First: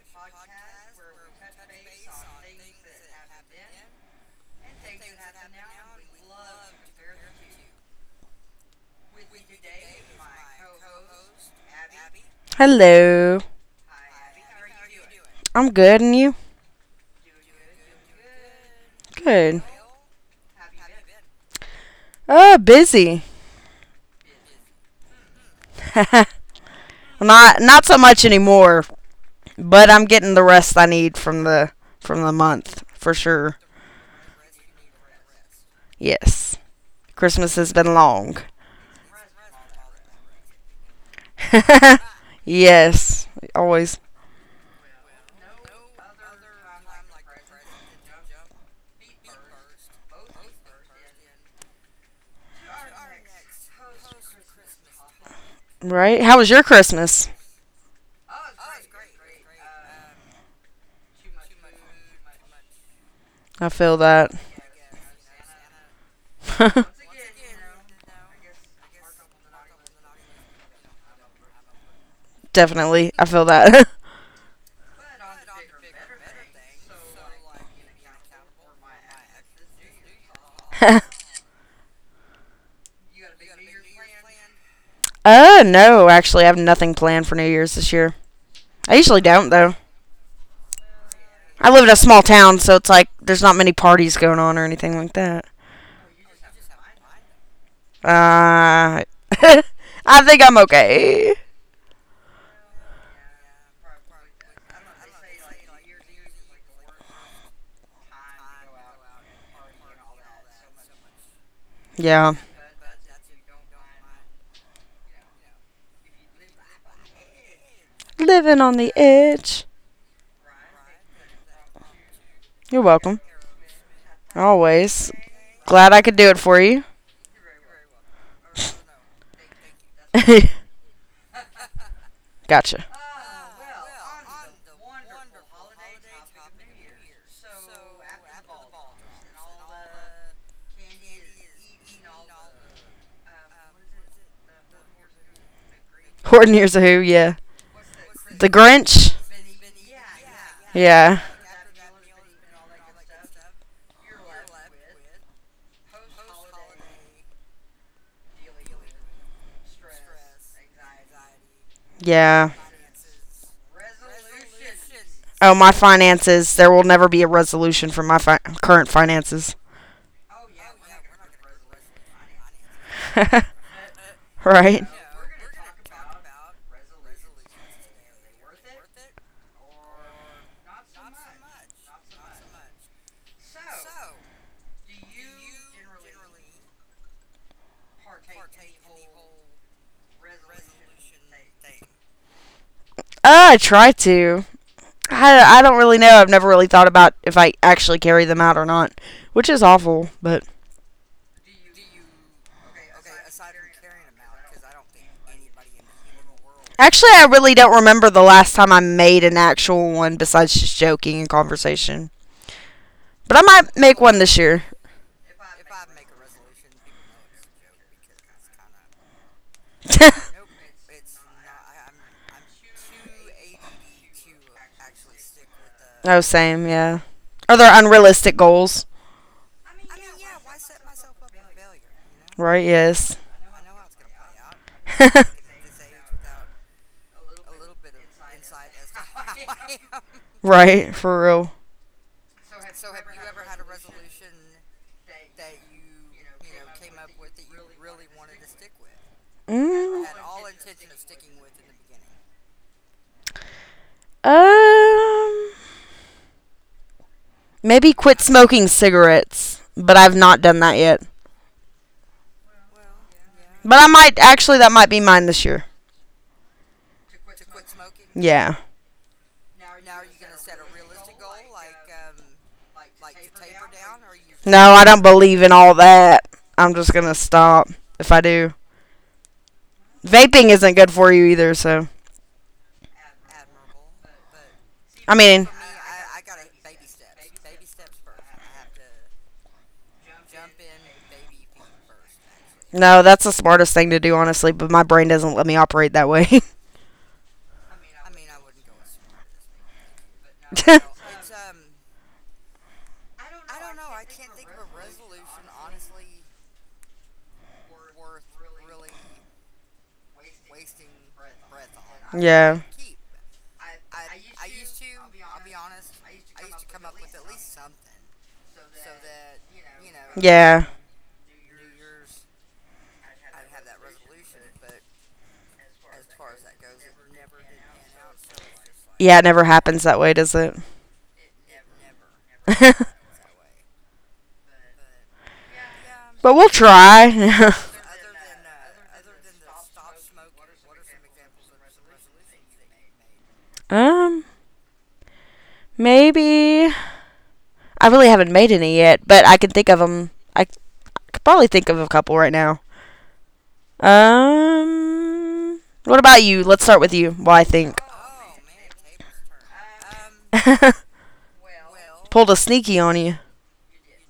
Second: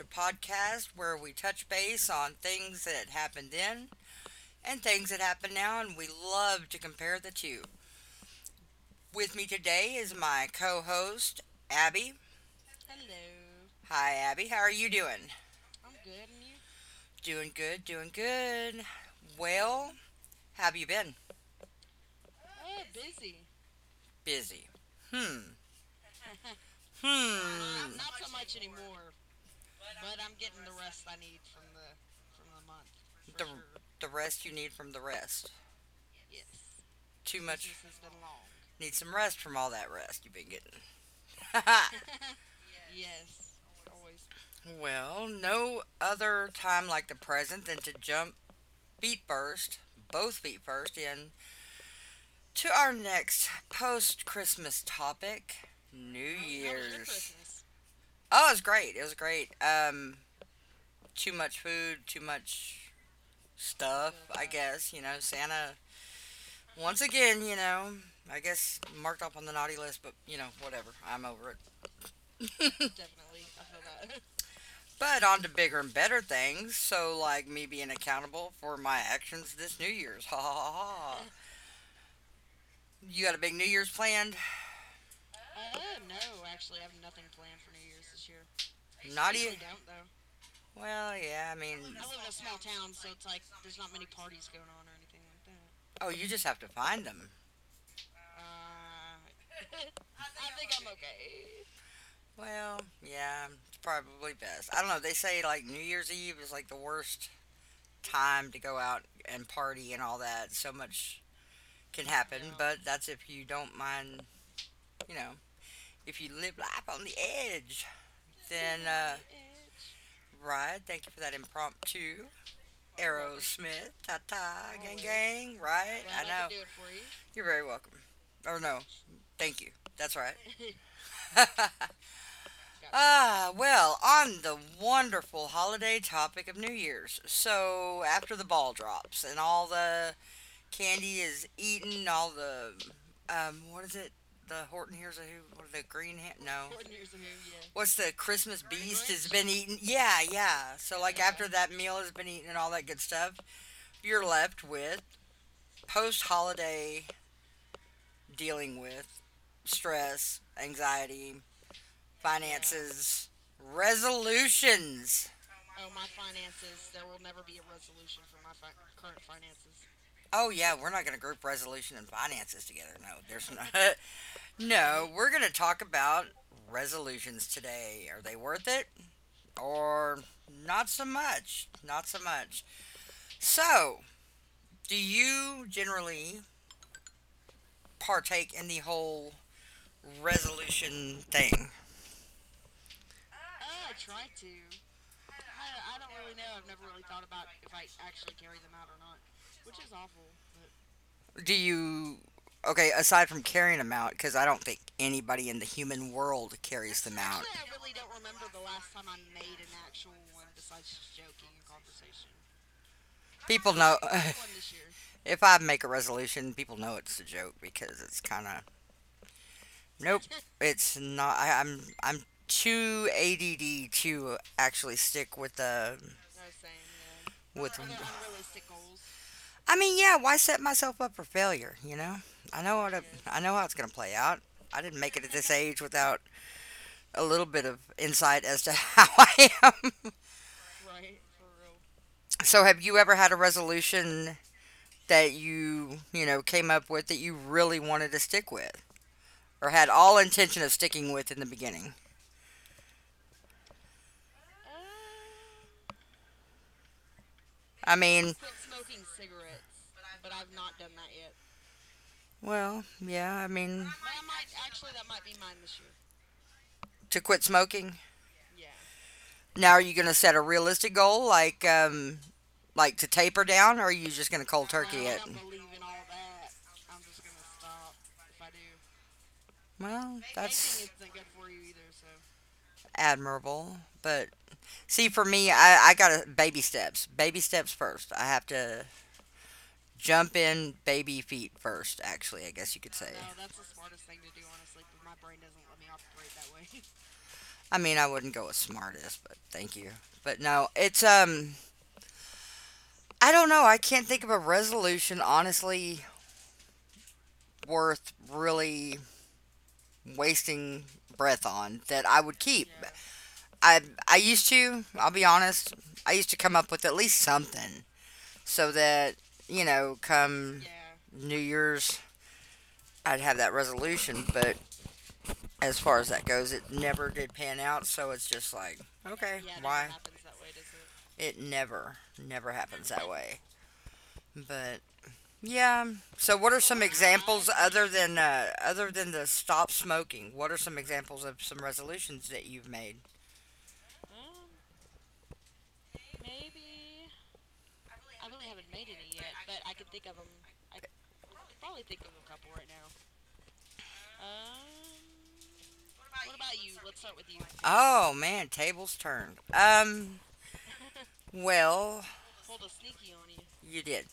a podcast where we touch base on things that happened then and things that happen now, and we love to compare the two. With me today is my co host, Abby. Hello. Hi, Abby. How are you doing? I'm good, and you? Doing good, doing good. Good. Well, how have you been? Busy. Busy. Hmm. Not Hmm. so much anymore, but I'm getting the rest I need from the month for The, sure. the rest you need from the rest. Yes. Too Christmas much. has been long. Need some rest from all that rest you've been getting. Yes, always. Well, no other time like the present than to jump feet first, both feet first, in to our next post Christmas topic New Right? How was your Christmas? Year's. Oh, it was great. It was great. Too much food, too much I feel stuff, that. I guess. Santa, once again, I guess marked up on the naughty list, but, you know, whatever. I'm over it. Definitely. I feel that. But on to bigger and better things. So, like me being accountable for my actions this New Year's. Ha ha ha ha. You got a big New Year's planned? Haul. No, actually, I have nothing planned for New Year's this year. I usually Not yet. don't, though. Well, yeah, I I mean. live in a small town, so it's like there's not many parties going on or anything like that. Oh, you just have to find them. Uh, I think I'm okay. Well, yeah, it's probably best. I don't know. They say like New Year's Eve is like the worst time to go out and party and all that. So much can Yeah. happen, but that's if you don't mind, you know, if you live life on the edge, Living on then the uh, edge. right. Thank you for that impromptu. You're welcome. Aerosmith, ta ta, gang Always. gang, Glad right? I could I do it know. for you. You're very welcome. Or no, thank you. That's right. Gotcha. Ah, well, on the wonderful holiday topic of New Year's. So, after the ball drops and all the Candy is eating all the what is it? The Horton hears a who? What are the green? Horton No. Hears a Who, yeah. What's the The Christmas beast Grinch? has been eaten? Yeah, yeah. So like Yeah. after that meal has been eaten and all that good stuff, you're left with post holiday dealing with stress, anxiety, Yeah. finances, yeah, resolutions. Oh, my finances. There will never be a resolution for my current finances. Oh yeah, we're not gonna group resolution and finances together. No, there's no Right? no, we're going to talk about resolutions today. Are they worth it or not so much? Not so much. So, do you generally partake in the whole resolution thing? I try to. I don't really know. I've never really thought about if I actually carry them out or not, which is awful. But Do you, okay, aside from carrying them out, because I don't think anybody in the human world carries actually, them I out. really don't remember the last time I made an actual one besides just joking and conversation. But I People might know. make one this year. If I make a resolution, people know it's a joke because it's kind of nope, it's not. I'm too ADD to actually stick Oh, same, yeah. Are there with. unrealistic goals? I mean, yeah. Why set myself up for failure? You know, Right, yes. I know how it's gonna play out. I didn't make it at this age without a little bit of insight as to how I am. Right, for real. So, have you ever had a resolution that you know came up with that you really wanted to stick with, or had all intention of sticking with in the beginning? Um, I Maybe quit mean, smoking cigarettes, but I've not done that yet. Well, yeah, I But mean, I might actually that might be mine this year. to quit smoking. Yeah. Now, are you going to set a realistic goal, like to taper down, or are you just going to No, cold I don't turkey it? believe in all that. I'm just gonna stop if I do. Well, Vaping isn't that's good for you either, so admirable. But see, I for mean, me, I got to baby steps. Baby steps first. I have to jump in baby feet first, actually, I guess you could no, say. that's the smartest thing to do, honestly, but my brain doesn't let me operate that way. I mean, I wouldn't go with smartest, but thank you. But no, it's I don't know. I can't think of a resolution honestly worth really wasting breath on that I would Yeah. keep. I I'll be honest, I used to come up with at least something so that, you know, come Yeah. New Year's I'd have that resolution, but as far as that goes, it never did pan out, so it's just like, Yeah, it okay, never happens why? that Does way, does it? it? It never happens that way. But yeah. So But we'll what are some examples try. Other than the stop smoking? What are some examples of some resolutions that you've made? um, Maybe I really haven't made any yet, but I can think of them. I, c- I could probably think of a couple right now. What about you? Let's start with you. Well, I think Oh man, tables turned. Well, pulled a sneaky on you. you did.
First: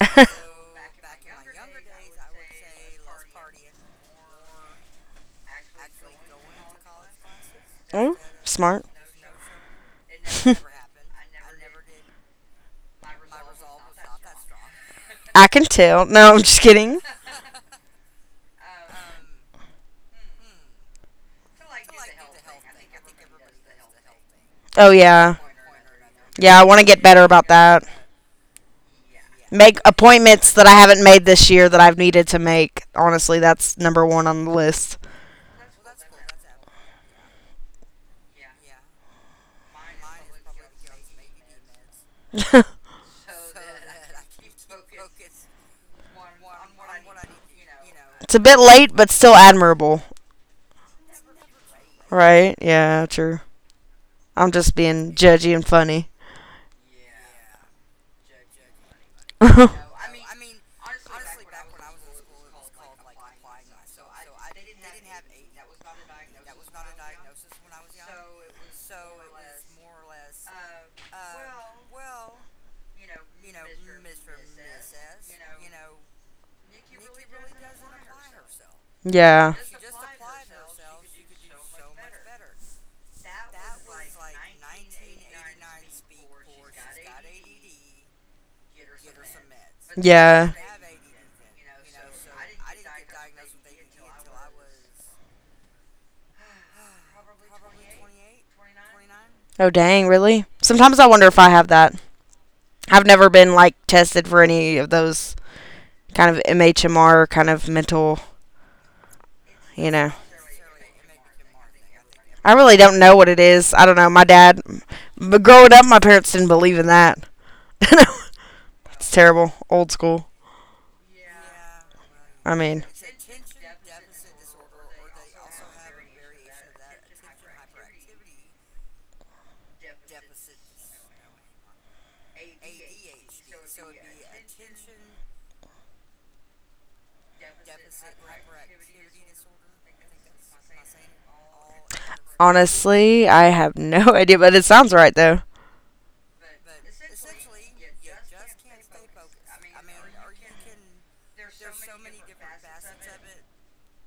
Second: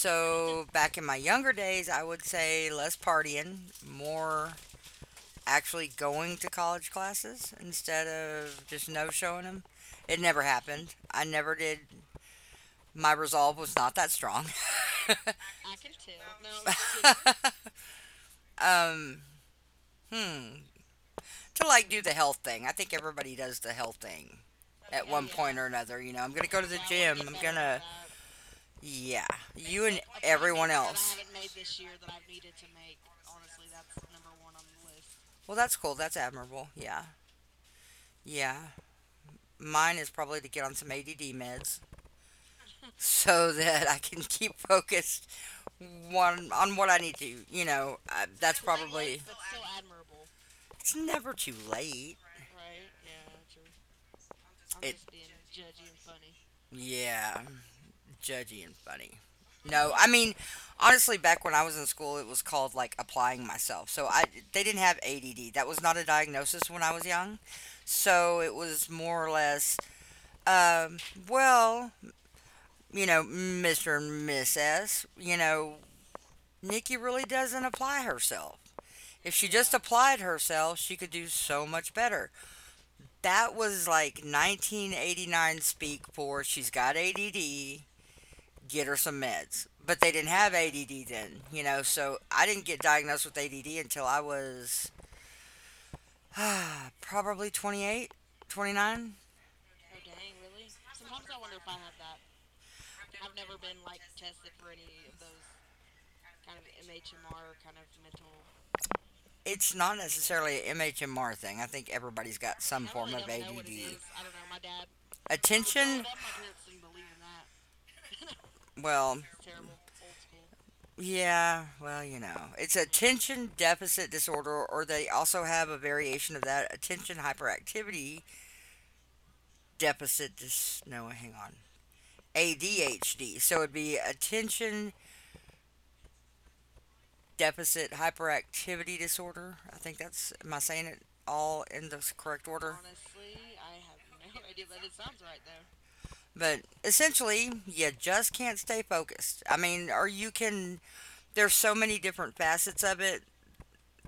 back in my younger days, I would say less partying, more actually going to college classes instead Oh, of smart. just no showing them. It never happened. I never did. My resolve was not that strong. I can tell. No, I'm just kidding. Tell. No, um, Hmm. to like do the health thing. I think everybody does the health thing Oh at one yeah, point, yeah, or another. You know, I'm gonna yeah. go I to want the to get gym. better I'm about gonna. that. Yeah. Make You and appointments that I everyone haven't else. made this year that I've needed to make. Honestly, that's number one on the list. Well, that's cool. That's admirable. Yeah. Yeah. Mine is probably to get on some ADD meds It's a so that I can keep focused one on what I need to. You know, bit that's late, but probably. still admirable, It's never too late. right? Yeah, true. I'm just It- being judgy and funny. Yeah, judgy and funny. No, I mean, honestly, back when I was in Called school, it was called like applying myself. So I They didn't have ADD. That was not a diagnosis when I was young. So it was more or less, um, well, you know, Mr. and Miss S, you know, Nikki really doesn't apply herself. If she yeah. just applied herself, she could do so much better. That was like 1989 speak for she's got ADD, get her some meds. But I they didn't have yeah. ADD then, you know, so I didn't get diagnosed with ADD until I was probably 28, 29. Oh, dang, really? Sometimes I wonder if I have that. I've never been like tested for any of those kind of MHMR kind of mental, It's you not know. necessarily an MHMR thing. I think everybody's I got really some don't form know of what it is. I ADD. don't know. My dad, but growing up, my Attention, parents didn't believe in that. It's well, terrible. Old school. yeah, well, you know, I it's mean, attention deficit disorder, or they also have a variation of that attention hyperactivity no, hang on. ADHD. So it'd be attention deficit hyperactivity disorder. I think that's, am I saying it all in the correct order? honestly, I have no idea, but it sounds right though. But essentially, you just can't stay focused. I mean, or you can, there's so many different facets of it.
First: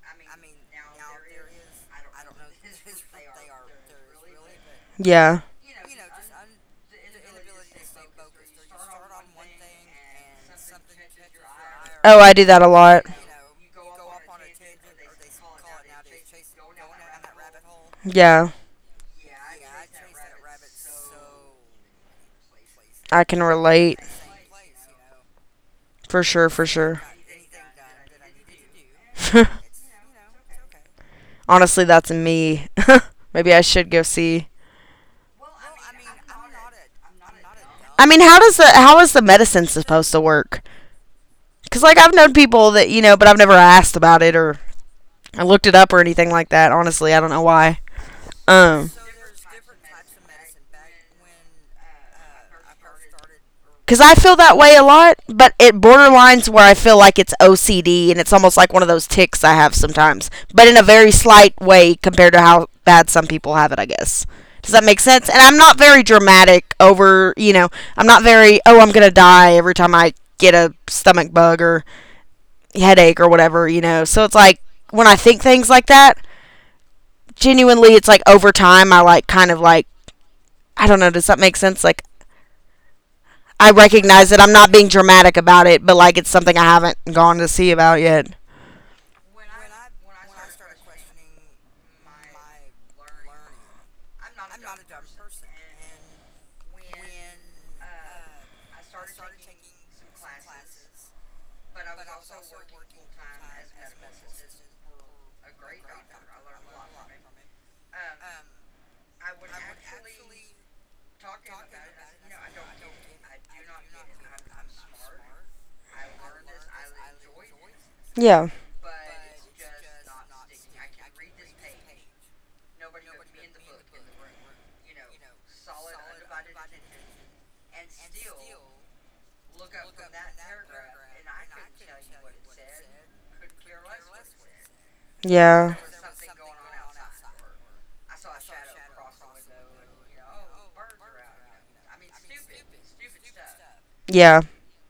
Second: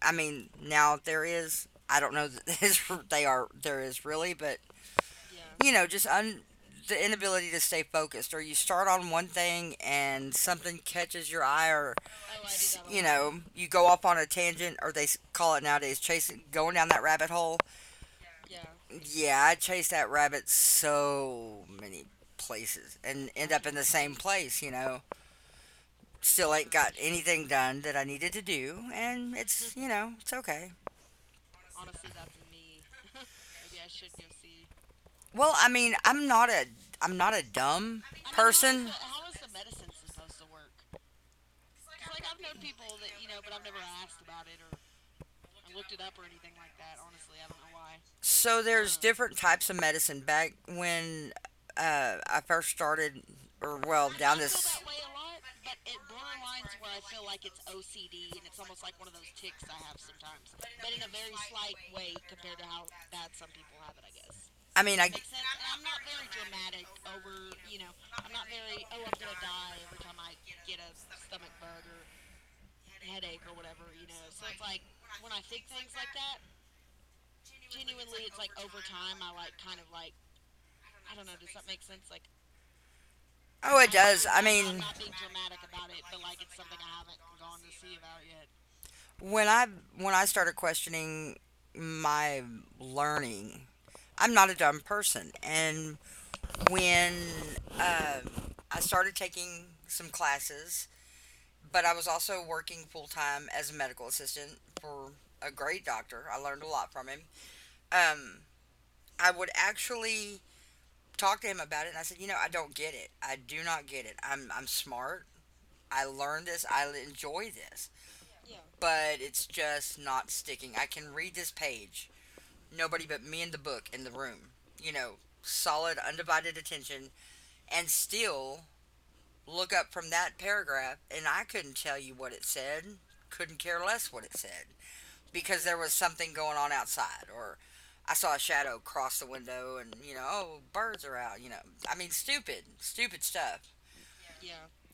I mean, now there is, I don't know that they are, there is really, but Yeah. you know, the inability to stay focused, or you start on one thing and something catches your eye, Oh, I do that a you lot. know, you go off on a tangent, or they call it nowadays chasing, going down that rabbit hole. Yeah. Yeah, I chased that rabbit so many places I and can end up in the relate. same place. You know, For sure, still for ain't got sure. anything done that I needed to do, and it's you know, it's okay. Honestly, that's me. Maybe I should go see. Well, I mean, I'm not a dumb I I mean, mean, how does the person. how is the medicine supposed to work? Cuz like I've known people that, you know, but I've never asked about it or I looked it up or anything like that. Honestly, I don't know why. So Um there's different types of medicine. Back when I first started, or Because well, I feel that way a lot, but it borderlines where I feel like it's OCD and it's almost like one of those tics I have sometimes, but in a very slight way compared to how bad some people have it, I guess. Does that I mean, make Does sense? And I'm not very dramatic over, you know, I'm not very, oh, I'm going to die every time I get a stomach bug or headache or whatever, you know. So it's like when I think things like that, genuinely, it's like over time, I like kind of like, I don't know, does that make sense? Like, I oh, it I recognize does. that I I'm not bad being about dramatic about it, but like it's something I haven't gone to see about yet. when I when I started questioning my learning, I'm not a dumb person, and when uh, I started taking some classes, but I was also working full time as a medical assistant for a great doctor. I learned a lot from him. Um, I would actually talk to him about it, and I said, you know, I don't get it. I do not get it. I'm smart. I learned this. I enjoy this, Yeah. but it's just not sticking. I can read this page nobody but me and the book in the room. You know, solid, undivided attention, and still look up from that paragraph, and I couldn't tell you what it said, couldn't care less what it said, because Yeah. there was something going on outside, or I saw a shadow cross the window, and, you know, oh, birds are out, you know. I mean, stupid stuff. Yeah.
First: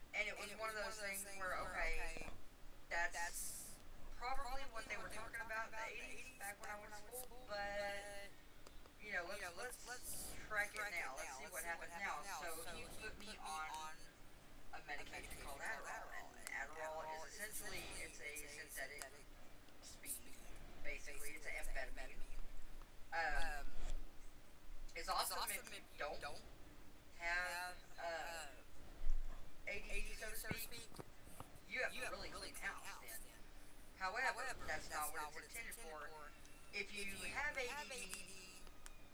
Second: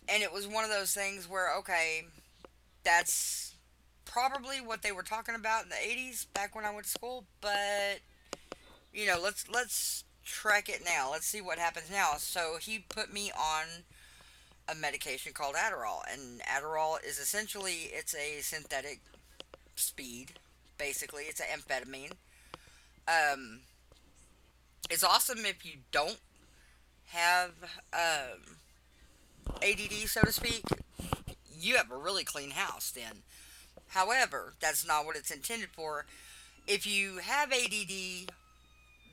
And it was one of those things where, okay, that's probably what they were talking about in the 80s back when I went to school, but you know, let's track it now. Let's see what happens now. So he put me on a medication called Adderall, and Adderall is essentially it's a synthetic speed. Basically, it's an amphetamine. Um, it's awesome if you don't have um, ADD, so to speak. You have a really clean house then. However, that's not what it's intended for. If you have ADD,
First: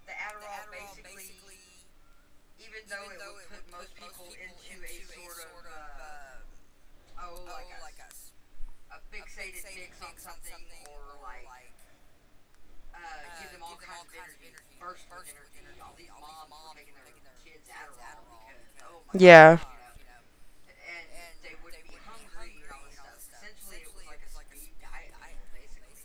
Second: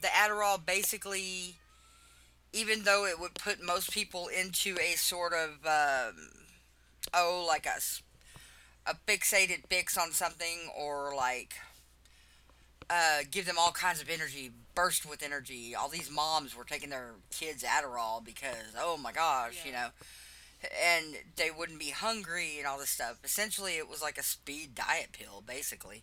the Adderall basically, even though it would put most people into a sort of oh like a fixated fix on something or like give them all kinds of energy burst with energy all these moms were taking their kids adderall because oh my Yeah. Yeah. gosh, yeah, you know. Yeah, and they wouldn't be hungry and all this stuff essentially it was like a speed diet pill basically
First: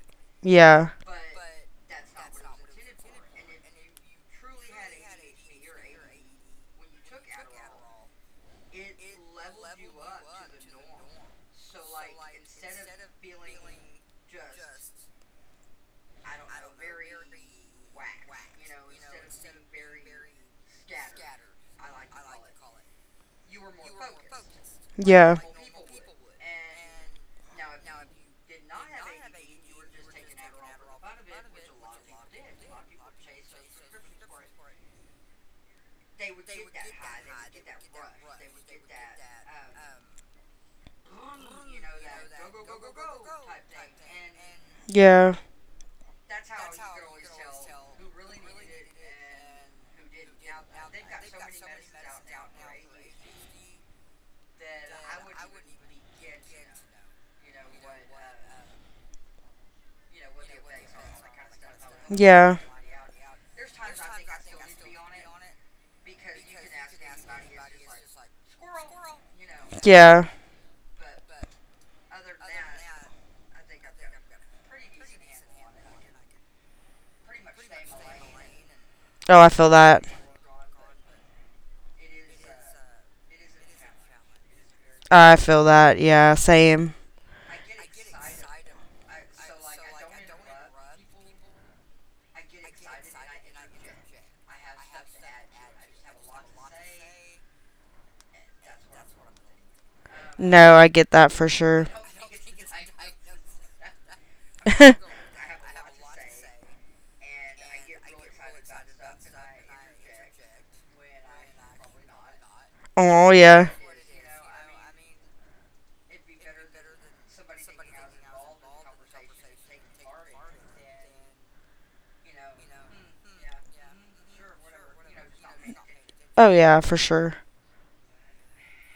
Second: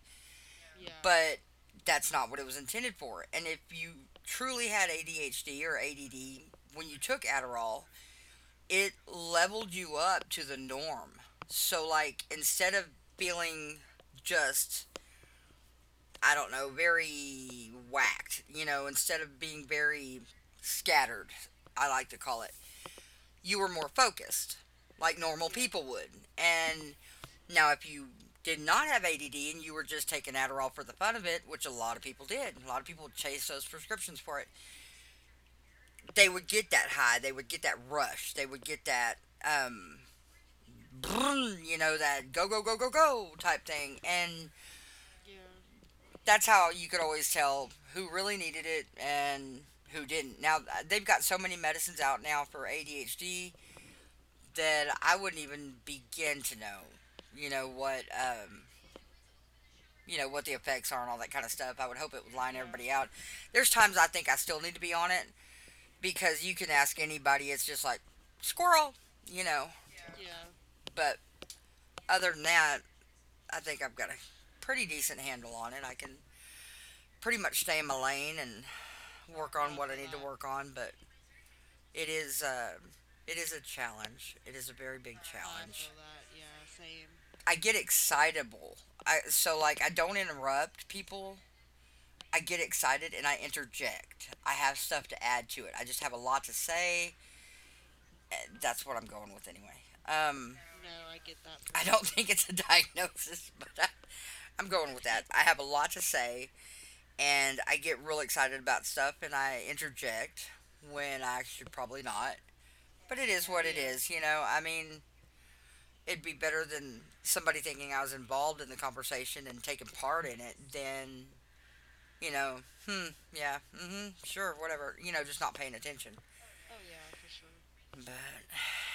but that's not what it was intended for. And if you truly had ADHD or ADD when you took Adderall, it leveled you up to the norm. So, like, instead of feeling just, I don't know, very whacked, you know, instead of being very scattered, I like to call it, you were more focused, like Yeah. normal people would. And now, if you did not have ADD and you were just taking Adderall for the fun of it, which a lot of people did. A lot of people chased those prescriptions for it. They would get that high. They would get that rush. They would get that um, that go, go, go, go, go type thing. And Yeah. that's how you could always tell who really needed it and who didn't. Now, they've got so many medicines out now for ADHD that I wouldn't even begin to know, you know, what. You know what the effects are and all that kind of stuff. I would hope it would line Yeah. everybody out. There's times I think I still need to be on it because you can ask anybody. It's just like squirrel, you know. Yeah. But other than that, I think I've got a pretty decent handle on it. I can pretty much stay in my lane and Oh, I work feel on what I that. need to work on. But it is, it is a challenge. It is a very big I feel challenge. that. Yeah, same. I get excitable. I so like I don't interrupt people. I get excited and I interject. I have stuff to add to it. I just have a lot to say. Eh, That's what I'm going with anyway. Um, No, I get that for I sure. don't think it's a diagnosis, but I'm going with that. I have a lot to say. And I get real excited about stuff and I interject when I should probably not. But it Oh, is what yeah. it is, you know. I mean, it'd be better than somebody thinking I was involved in the conversation and taking part in it than, you know, hmm, yeah, mm hmm, sure, whatever, you know, just not paying attention. Oh yeah, for sure. But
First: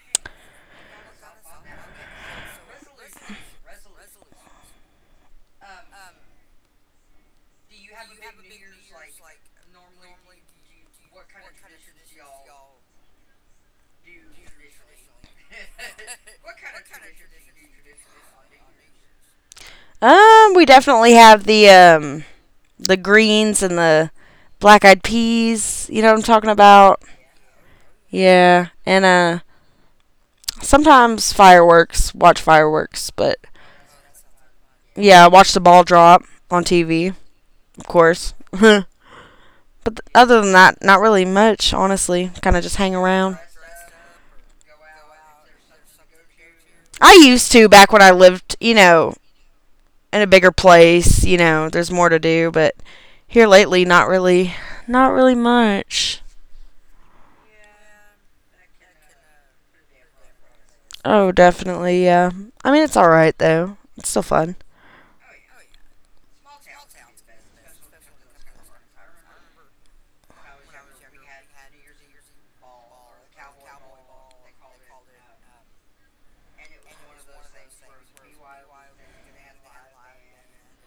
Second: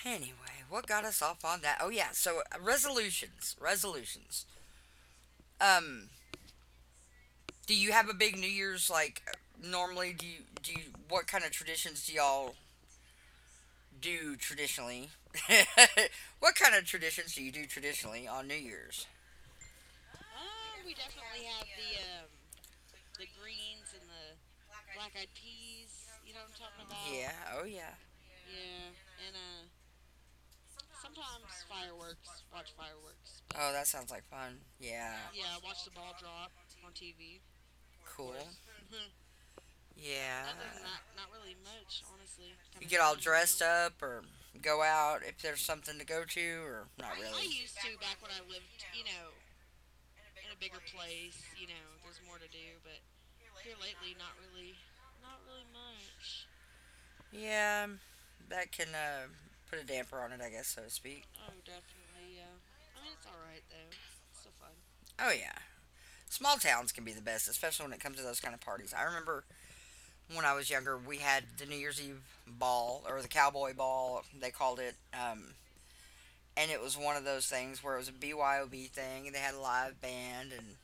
anyway, what got us off on that? Oh, yeah, so resolutions. Resolutions. Um, do you have a big New Year's like normally do you, what kind of traditions do y'all do traditionally? What kind of traditions do you do traditionally on New Year's? We definitely have the greens and the black eyed peas. You know what I'm talking about? Yeah, oh yeah. Yeah, and sometimes fireworks. Watch fireworks, but Oh, that sounds like fun. Yeah, yeah, watch the ball drop on TV, of course. cool. But other Yeah. than that, not really much, honestly. Kind of just You hang get all around. dressed up or go out if there's something to go to or I not really. used to back when I lived, you know, in a bigger place. You know, there's more to do, but here lately, not really, not really much. Yeah, that can, put a damper on it, I guess, so to speak. Oh, definitely, yeah. I mean, it's alright, though. It's still fun. Oh yeah, small towns can be the best, especially when it comes to those kind of parties. I remember when I was younger, we had the New Year's Eve ball or the cowboy ball, they called it. And it was one of those things where it was a BYOB thing, and they had a live band, and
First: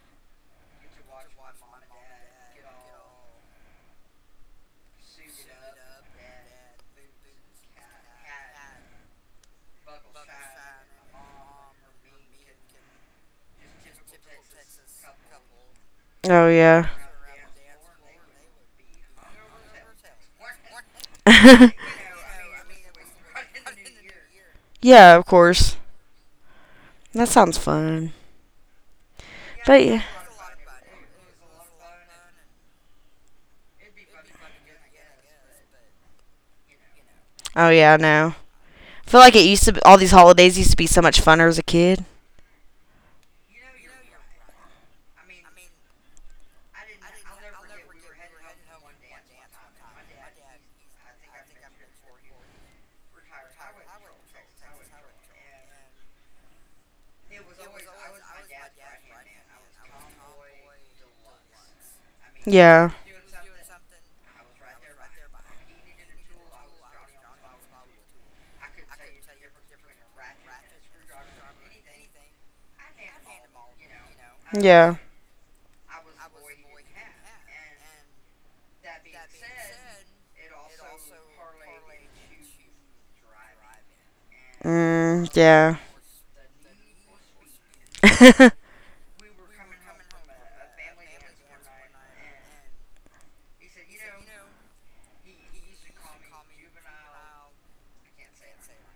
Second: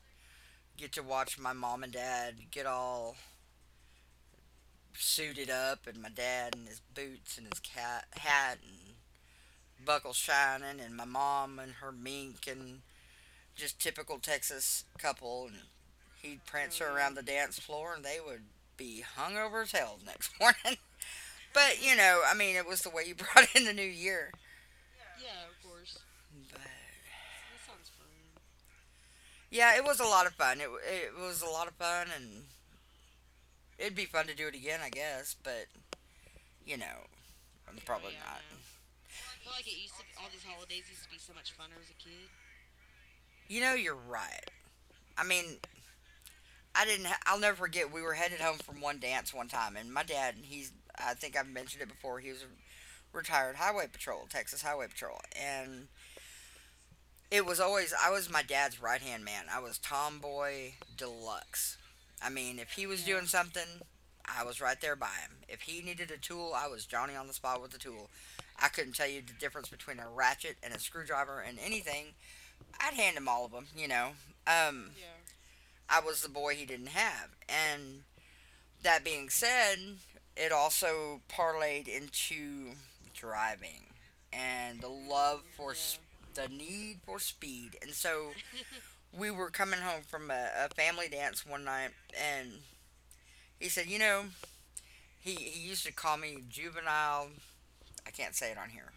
get to watch my mom and dad get all suited up, and my dad in his boots and his hat and buckles shining, and my mom and her mink, and just typical Texas couple. And he'd Oh, prance yeah. her around the dance floor, and they would be hungover as hell the next morning. But you know, I mean, it was the way you brought in the new year. Yeah, of course. But That sounds fun. yeah, it But, was yeah. a lot of fun. It was a lot of fun, and it'd be fun to do it again, I guess. But you know, Oh, I'm yeah, I probably know. not. I feel like it used to be, all these holidays used to be so much funner as a kid. You know, you're right. I mean, I didn't. Ha- I'll never forget. We were headed home from one dance one time, and my dad. He's. I think I've mentioned it before. He was a retired highway patrol, Texas Highway Patrol, and it was always I was my dad's right hand man. I was tomboy deluxe. I mean, if he Yeah. was doing something, I was right there by him. If he needed a tool, I was Johnny on the spot with the tool. I couldn't tell you the difference between a ratchet and a screwdriver and anything. I'd hand him all of them, you know. Um, Yeah. I was the boy he didn't have. And that being said, it also parlayed into driving and Mm, yeah. The need for speed. And so we were coming home from a family dance one night, and he said, you know, he used to call me juvenile. I can't say it on here.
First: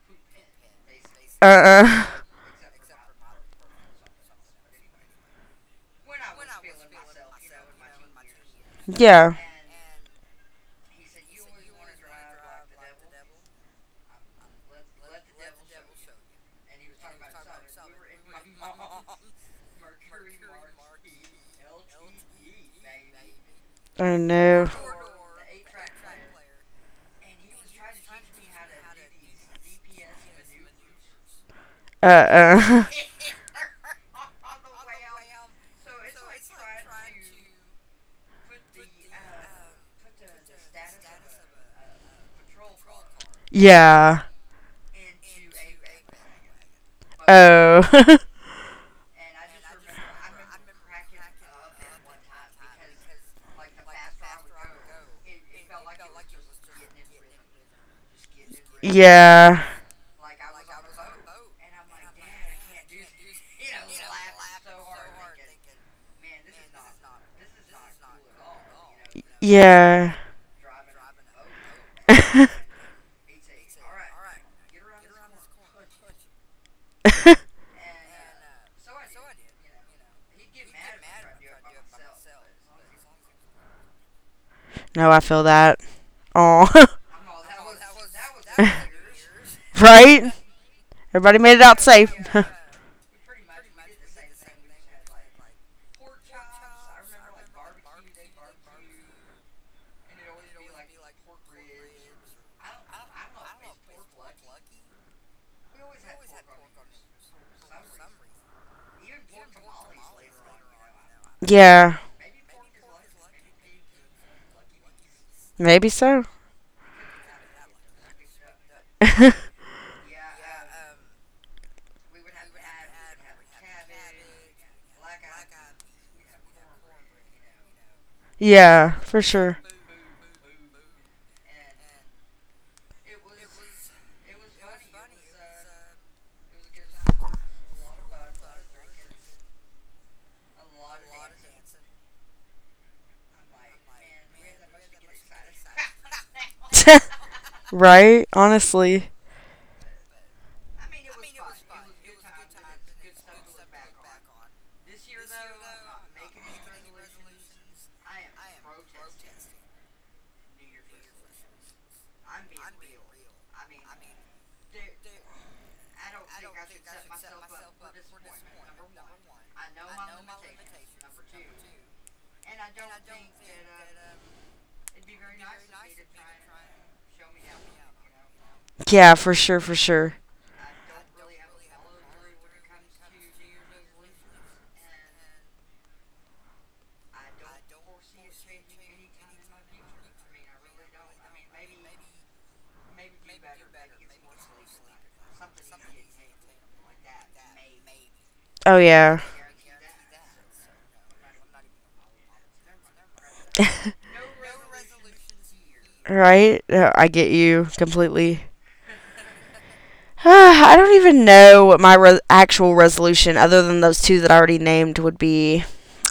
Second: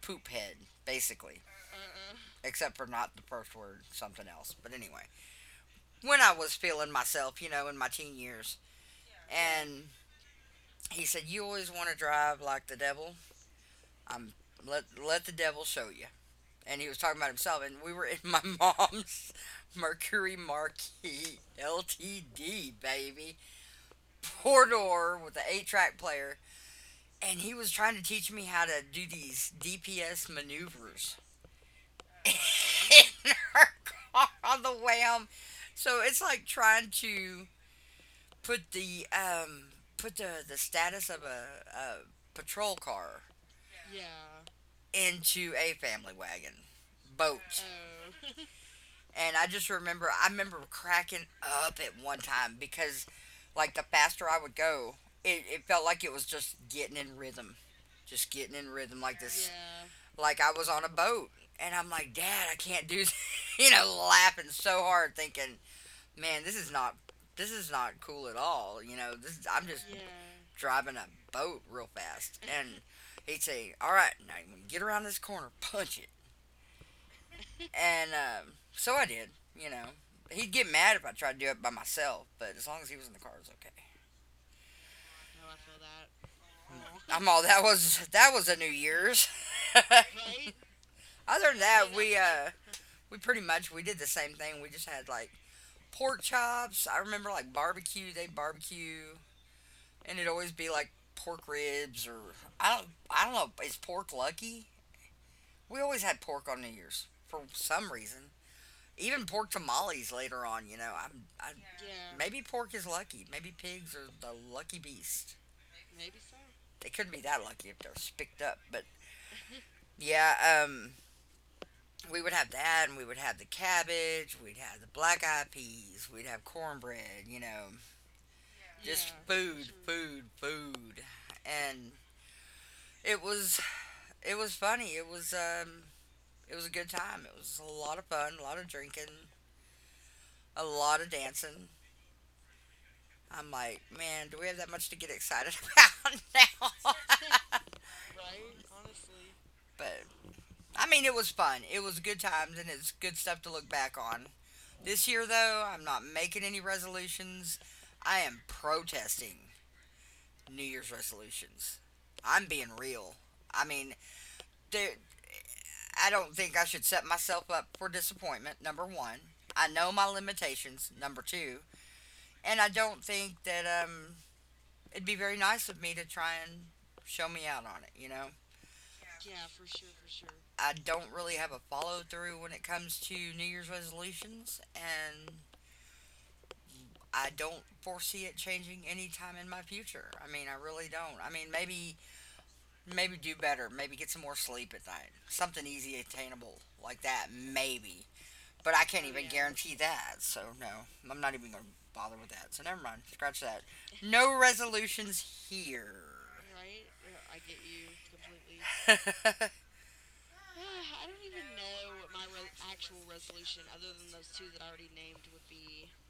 Poop head, basically, Uh-uh. except for not the first word, something else. But anyway, when I was feeling myself, you know, in my teen years, Yeah. and he said, "You always want to drive like the devil. I'm let the devil show you." And he was talking about himself, and we were in my mom's Mercury Marquis LTD, baby. Oh, Four no. door with an eight track player, and he was trying to teach me how to do these DPS maneuvers Uh-uh. in her car on the way home. So it's like trying to put the put the status of a patrol car Yeah. into a family wagon boat. Oh. And I just remember, I remember cracking up at one time because, like, the faster I would go, it felt like it was just getting in rhythm. Just getting in rhythm like this. Yeah. Like I was on a boat. And I'm like, Dad, I can't do this. You know, laughing so hard, thinking, man, This is not cool at all, you know. I'm just Yeah. driving a boat real fast. And he'd say, All right, now when you get around this corner, punch it. And so I did, you know. He'd get mad if I tried to do it by myself, but as long as he was in the car, it was okay. No, I feel that. Aw. I'm all that was a New Year's. Right? Everybody Other made than it out that, safe. We pretty much we did the same thing. We just had like pork chops. I remember like barbecue. They barbecue, and it'd always be like pork ribs or I don't know. Is pork lucky? We always had pork on New Year's for some reason. Even pork tamales later on, you know. Yeah. Maybe pork is lucky. Maybe pigs are the lucky beast. Maybe so. They couldn't be that lucky if they're spicked up. But yeah, we would have that, and we would have the cabbage. We'd have the black eyed peas. We'd have cornbread. You know, Yeah, just for sure. food, food, food, and it was it was funny. It was a good time. It was a lot of fun, a lot of drinking, a lot of dancing. I'm like, man, do we have that much to get excited about now? Right? Honestly. But I mean, it was fun. It was good times, and it's good stuff to look back on. This year, though, I'm not making any resolutions. I am protesting New Year's resolutions. I'm being real. I mean, there, I don't think I should set myself up for disappointment. Number one, I know my limitations. Number two, and I don't think that it'd be very nice of me to try and show me out on it. You know, Yeah, for sure, for sure. I don't really have a follow through when it comes to New Year's resolutions, and I don't foresee it changing anytime in my future. I mean, I really don't. I mean, maybe do better, maybe get some more sleep at night, something easy attainable like that, maybe. But Oh, I can't yeah. even guarantee that, so no, I'm not even gonna bother with that. So never mind, scratch that. No resolutions here. Right? No, I get you completely. Completely. I don't even know what my actual resolution, other than those two that I already named, would be.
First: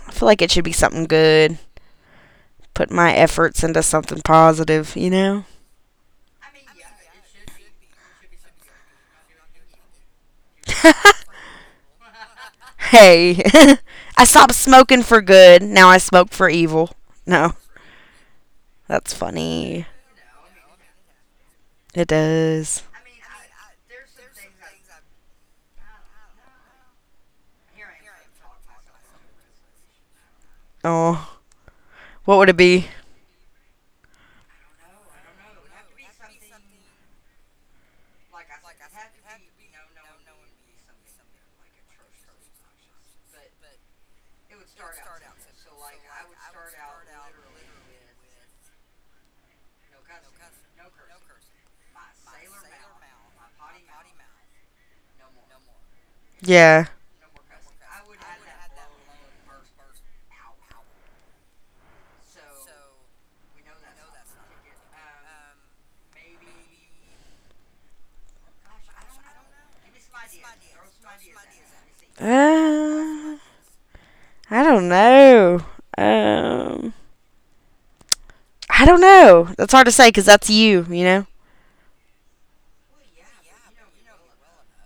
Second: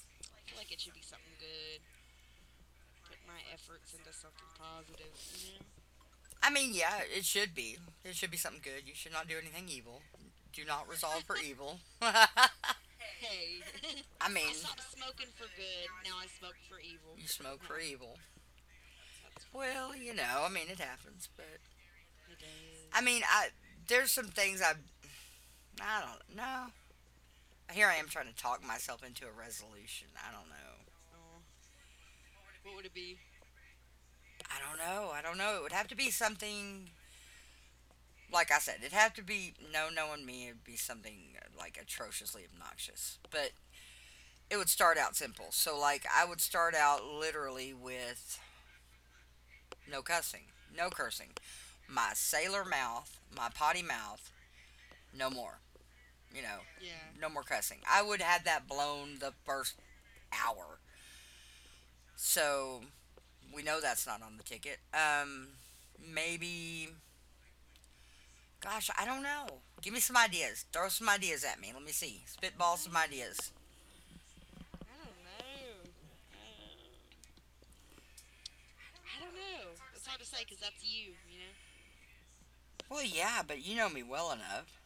I feel like it should be something good. Put my efforts into something positive, you know? I mean, yeah, it should be. It should be something good. You should not do anything evil. Do not resolve for evil. I Hey, I mean, stopped smoking for good. Now I smoke for evil. you No, smoke for evil. that's funny. Well, you know, I mean, it happens. But It does. I mean, I there's some things I don't know. Here I am trying to talk myself into a resolution. Oh, what would it be? I don't know. It would have to be something like I said. It'd have to be no knowing me. It'd be something like atrociously obnoxious. But it would start out simple. So like I would start out literally with no cussing, no cursing. My sailor mouth, my potty mouth, no more. You know, Yeah. no more cussing. I would have that blown the first hour. So we know that's not on the ticket. Maybe. Gosh, I don't know. Give me some ideas. Throw some ideas at me. Let me see. Spitball some Uh, ideas. I don't know. Um, I don't know. That's hard to say because that's you, you know? Well, yeah, but you know me well enough.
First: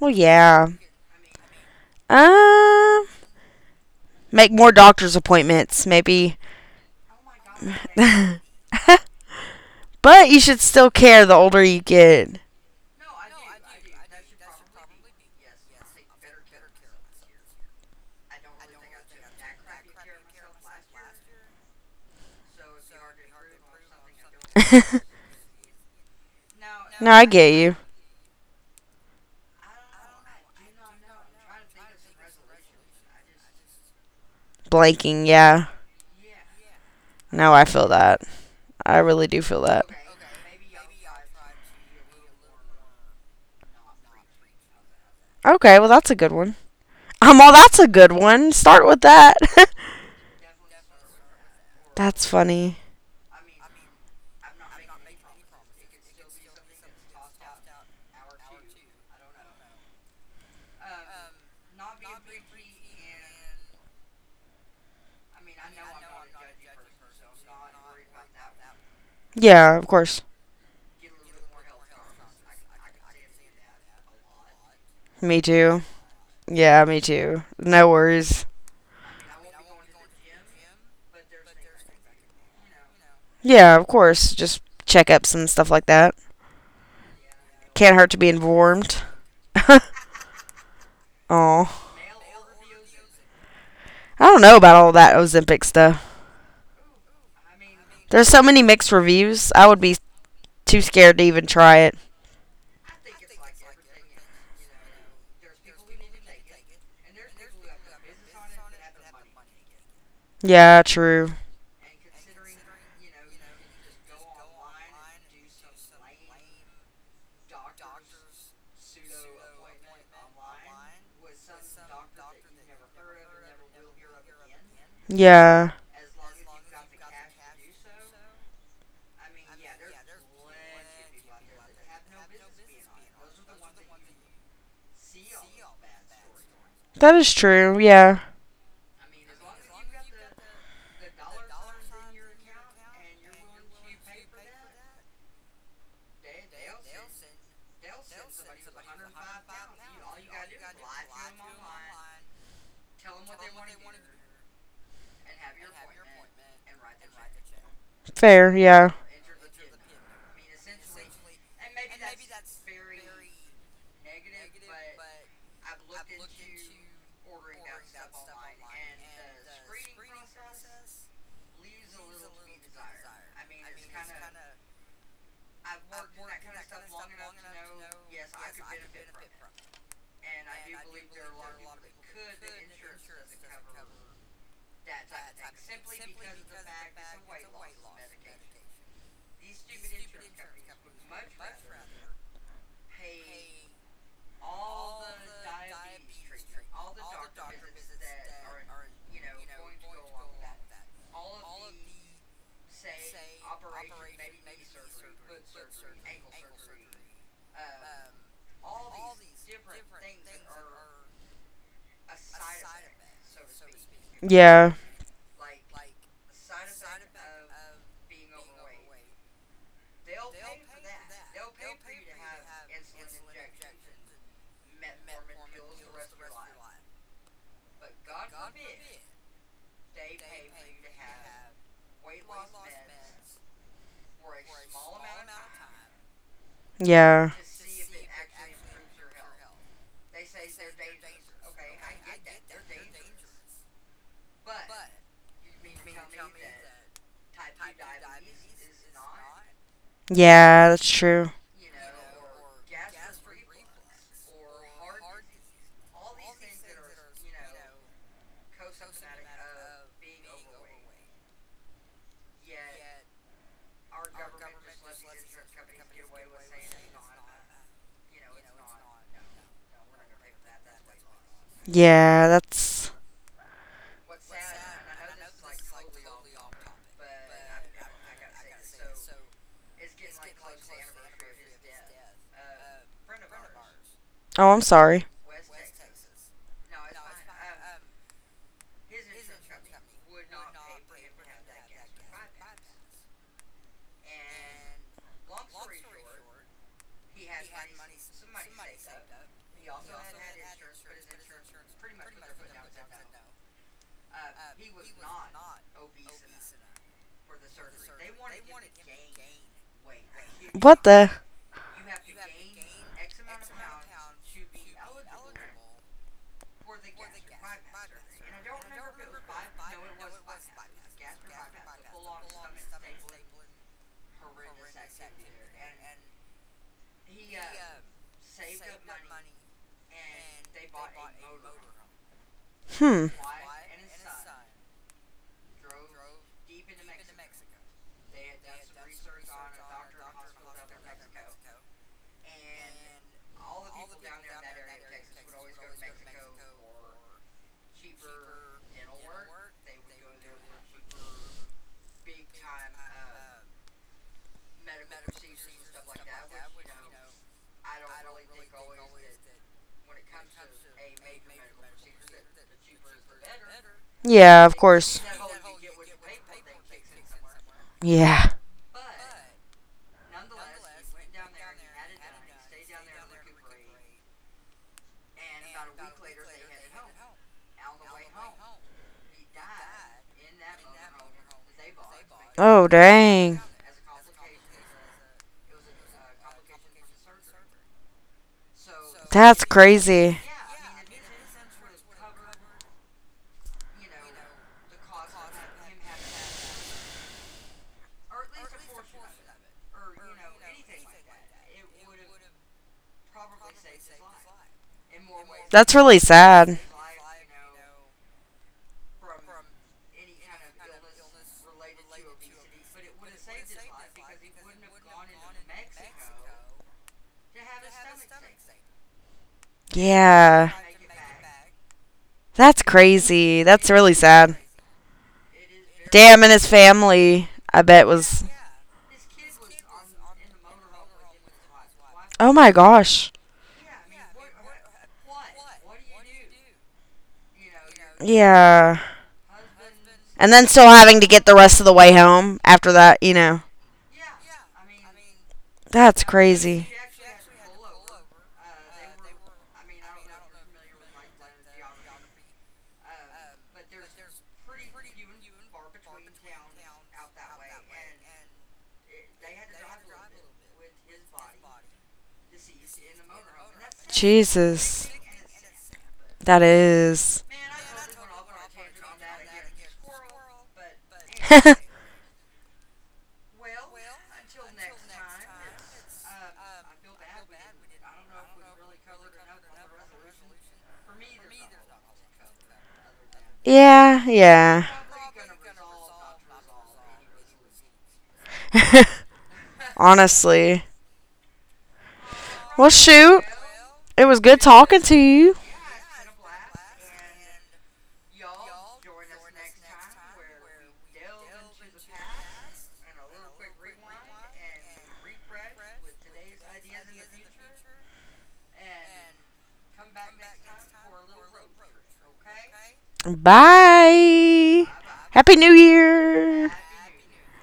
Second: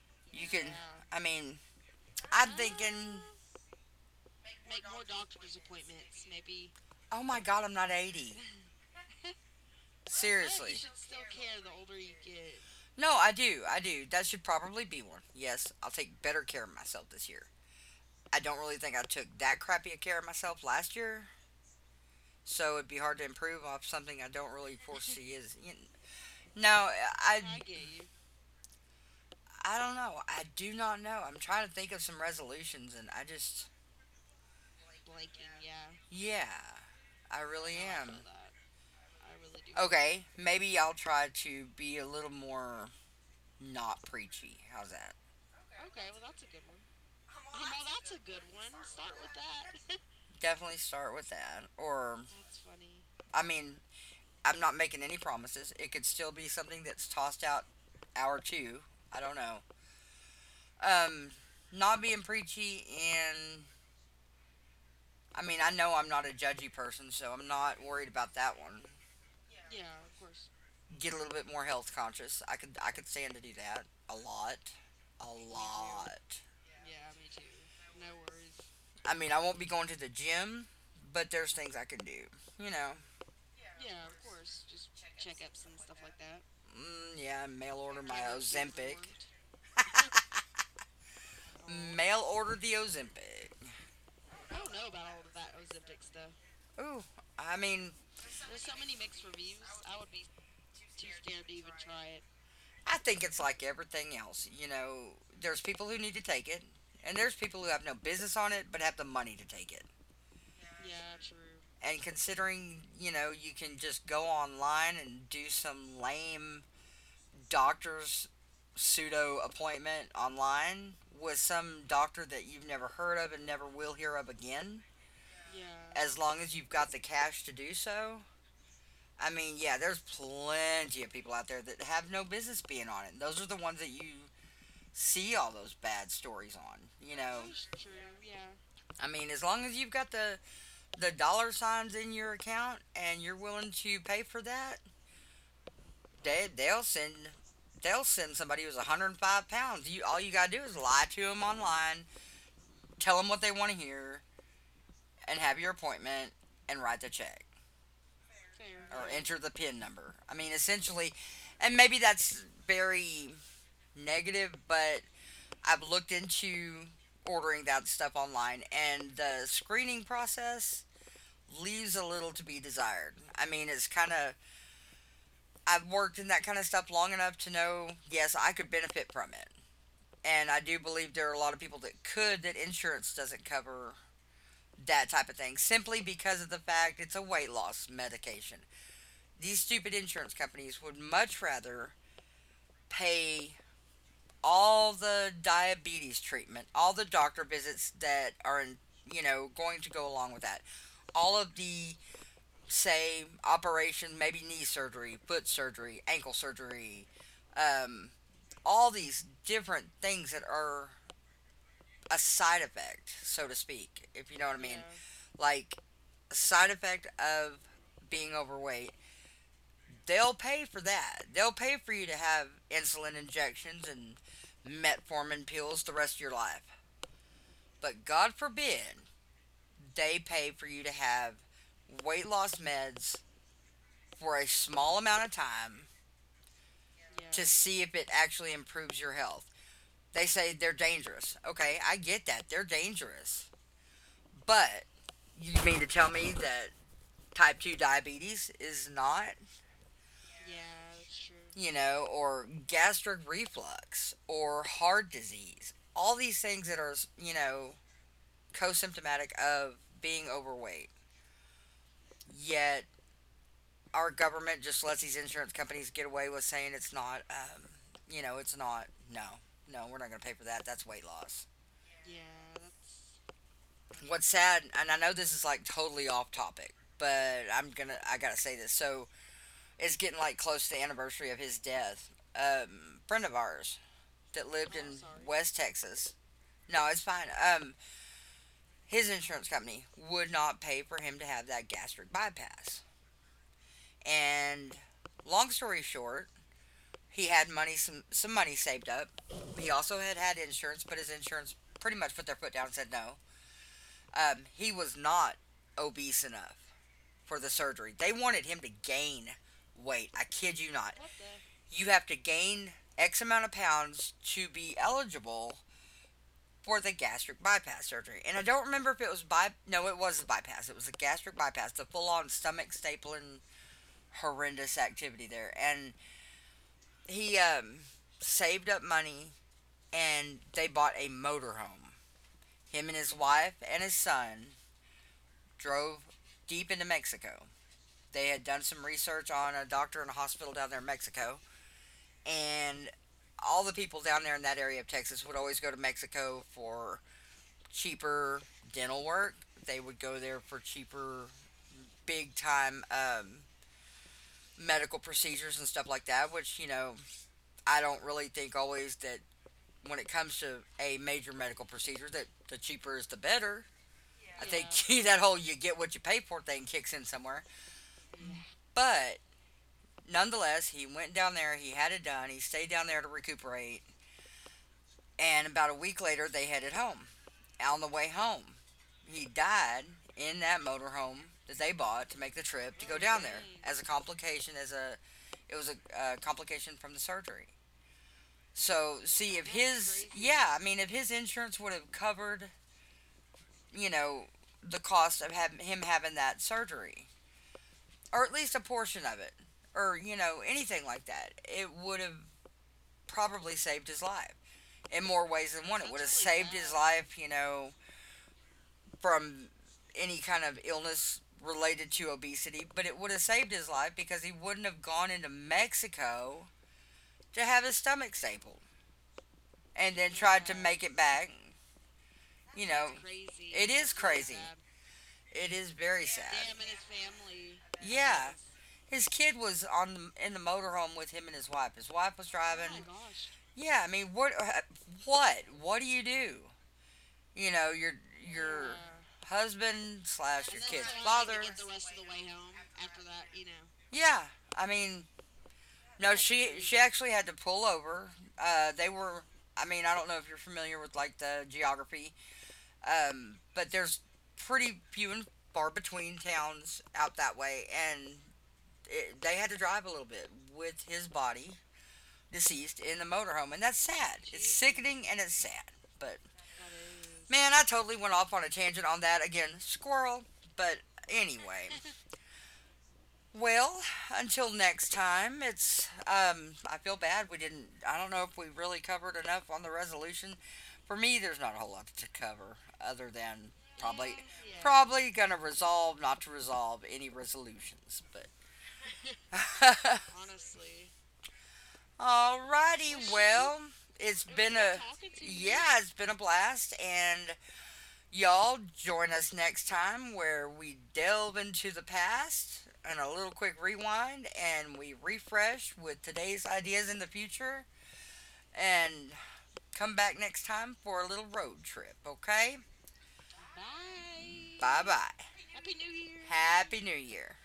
Well, You yeah. yeah. can. I mean, Um, I'm thinking. uh, Make more doctor's appointments. Maybe. Oh my God, I'm not 80. I but you should Seriously. still care the older you get. No, I do. I do. That should probably be one. Yes, I'll take better care of myself this year. I don't really think I took that crappy a care of myself last year, so it'd be hard to improve off something I don't really No, foresee is. You know, I I get you. I don't know. I do not know. I'm trying to think of some resolutions, and I just Blanking, yeah. yeah, I No, I really feel am. that. I really do feel that. Okay, maybe I'll try to be a little more not preachy. How's that? Okay, well, that's a good one. Well, that's a good one. Start with that. Definitely start with that. Or, That's funny. I mean, I'm not making any promises. It could still be something that's tossed out hour two. I don't know. Um, Not being preachy and. I mean, I know I'm not a judgy person, so I'm not worried about that one. Yeah, of course. Get a little bit more health conscious. I could stand to do that a lot, a Me too. lot. Yeah, me too. No worries. I mean, I won't be going to the gym, but there's things I can do. You know, Yeah, of course. Just checkups and stuff like that. mm, yeah, mail Can't order hurt to my be Ozempic. informed. Oh, Mail order the Ozempic. I don't know about all that Ozempic stuff. Ooh, I mean, There's so many mixed reviews. I would be too scared to even try it. I think it's like everything else. You know, there's people who need to take it, and there's people who have no business on it but have the money to take it. Yeah, true. And considering, you know, you can just go online and do some lame doctor's pseudo appointment online with some doctor that you've never heard of and never will hear of again, Yeah. as long as you've got the cash to do so. I mean, yeah, there's plenty of people out there that have no business being on it. Those are the ones that you see all those bad stories on. You That is know, true. Yeah. I mean, as long as you've got the dollar signs in your account and you're willing to pay for that, they they'll send they'll send somebody who's 105 pounds. You, all you gotta do is lie to them online, tell them what they want to hear, and have your appointment and write the check Fair. Yeah. or enter the PIN number. I mean, essentially, and maybe that's very negative, but I've looked into ordering that stuff online, and the screening process leaves a little to be desired. I mean, it's kind of, I've worked in that kind of stuff long enough to know, yes, I could benefit from it. And I do believe there are a lot of people that could, that insurance doesn't cover that type of thing simply because of the fact it's a weight loss medication. These stupid insurance companies would much rather pay all the diabetes treatment, all the doctor visits that are in, you know, going to go along with that, all of the say operation, maybe knee surgery, foot surgery, ankle surgery, um, all these different things that are a side effect, so to speak, if you know what I Yeah. mean. Like a side effect of being overweight, they'll pay for that. They'll pay for you to have insulin injections and metformin pills the rest of your life. But God forbid they pay for you to have weight loss meds for a small amount of time, yeah, Yeah. to see if it actually improves your health. They say they're dangerous. Okay, I get that. They're dangerous. But you mean to tell me that type 2 diabetes is not, Yeah, that's true. you know, or gastric reflux or heart disease? All these things that are, you know, co symptomatic of being overweight. Yet our government just lets these insurance companies get away with saying it's not, you know, it's not. No, no, we're not going to pay for that. That's weight loss. Yeah, that's. What's sad, and I know this is like totally off topic, but I gotta say this. So it's getting like close to the anniversary of his death. Friend of ours that Oh, I'm lived, oh, in, sorry. sorry, West Texas. No, it's fine. His insurance company would not pay for him to have that gastric bypass. And long story short, he had money, some money saved up. He also had insurance, but his insurance pretty much put their foot down and said no. He was not obese enough for the surgery. They wanted him to gain weight. I kid you What not. the? You have to gain X amount of pounds to be eligible for the gastric bypass surgery. And I don't remember if it was by, no, it was the bypass. It was the gastric bypass, the full on stomach stapling horrendous activity there. And he saved up money and they bought a motorhome. Him and Hmm. his wife and his son drove deep into Mexico. They had done some research on a doctor and a hospital down there in Mexico, and all the people down there in that area of Texas would always go to Mexico for cheaper dental work. They would go there for cheaper, big time medical procedures and stuff like that, which, you know, I don't really think always that when it comes to a major medical procedure, that the cheaper is the better. Yeah. I Yeah, of course. think that whole you get what you pay for thing kicks in somewhere. Yeah. But nonetheless, he went down there, he had it done, he stayed down there to recuperate, and about a week later, they headed home. On the way home, he died in that motorhome that they bought to make the Oh, trip to go down there dang. as a complication, as a, it was a complication from the surgery. So see if That's his, crazy. yeah, I mean if his insurance would have covered, you know, the cost of having that surgery, or at least a portion of it, or you know, anything like that. It would have probably saved his life in more ways than That's one. It really would have saved sad. his life, you know, from any kind of illness related to obesity, but it would have saved his life because he wouldn't have gone into Mexico to have his stomach stapled and then tried Yeah. to make it back, That's you know. crazy. It That's is really crazy. sad. It is very sad. Damn, and his family, I bet Yeah. was. His kid was on the, in the motorhome with him and his wife. His wife was, oh, Oh my driving. Oh, gosh. yeah, I mean, what do? You know, your, Yeah. yeah, husband And slash then your still kid's having to get father. the rest of the way home after that, you know. Yeah, I mean, That's no, she crazy. she actually had to pull over. They were, I mean, I don't know if you're familiar with like the geography, but there's pretty few and far between towns out that way, and it, they had to drive a little bit with his body deceased in the motorhome, and that's sad. It's Jesus. sickening and it's sad. But That is. man, I totally went off on a tangent on that again, squirrel. But anyway, well, until next time, it's, I feel bad we didn't. I don't know if we really covered enough on the resolution. For me, there's not a whole lot to cover other than Yeah, probably yeah. probably gonna resolve not to resolve any resolutions. But alrighty, Honestly. well, Well, shoot. well, It has was good been a, talking to you. yeah, it's been a blast, and y'all join us next time where we delve into the past and a little quick rewind and we refresh with today's ideas in the future and come back next time for a little road trip, okay? Bye. Bye bye. Happy New Year. Happy New Year.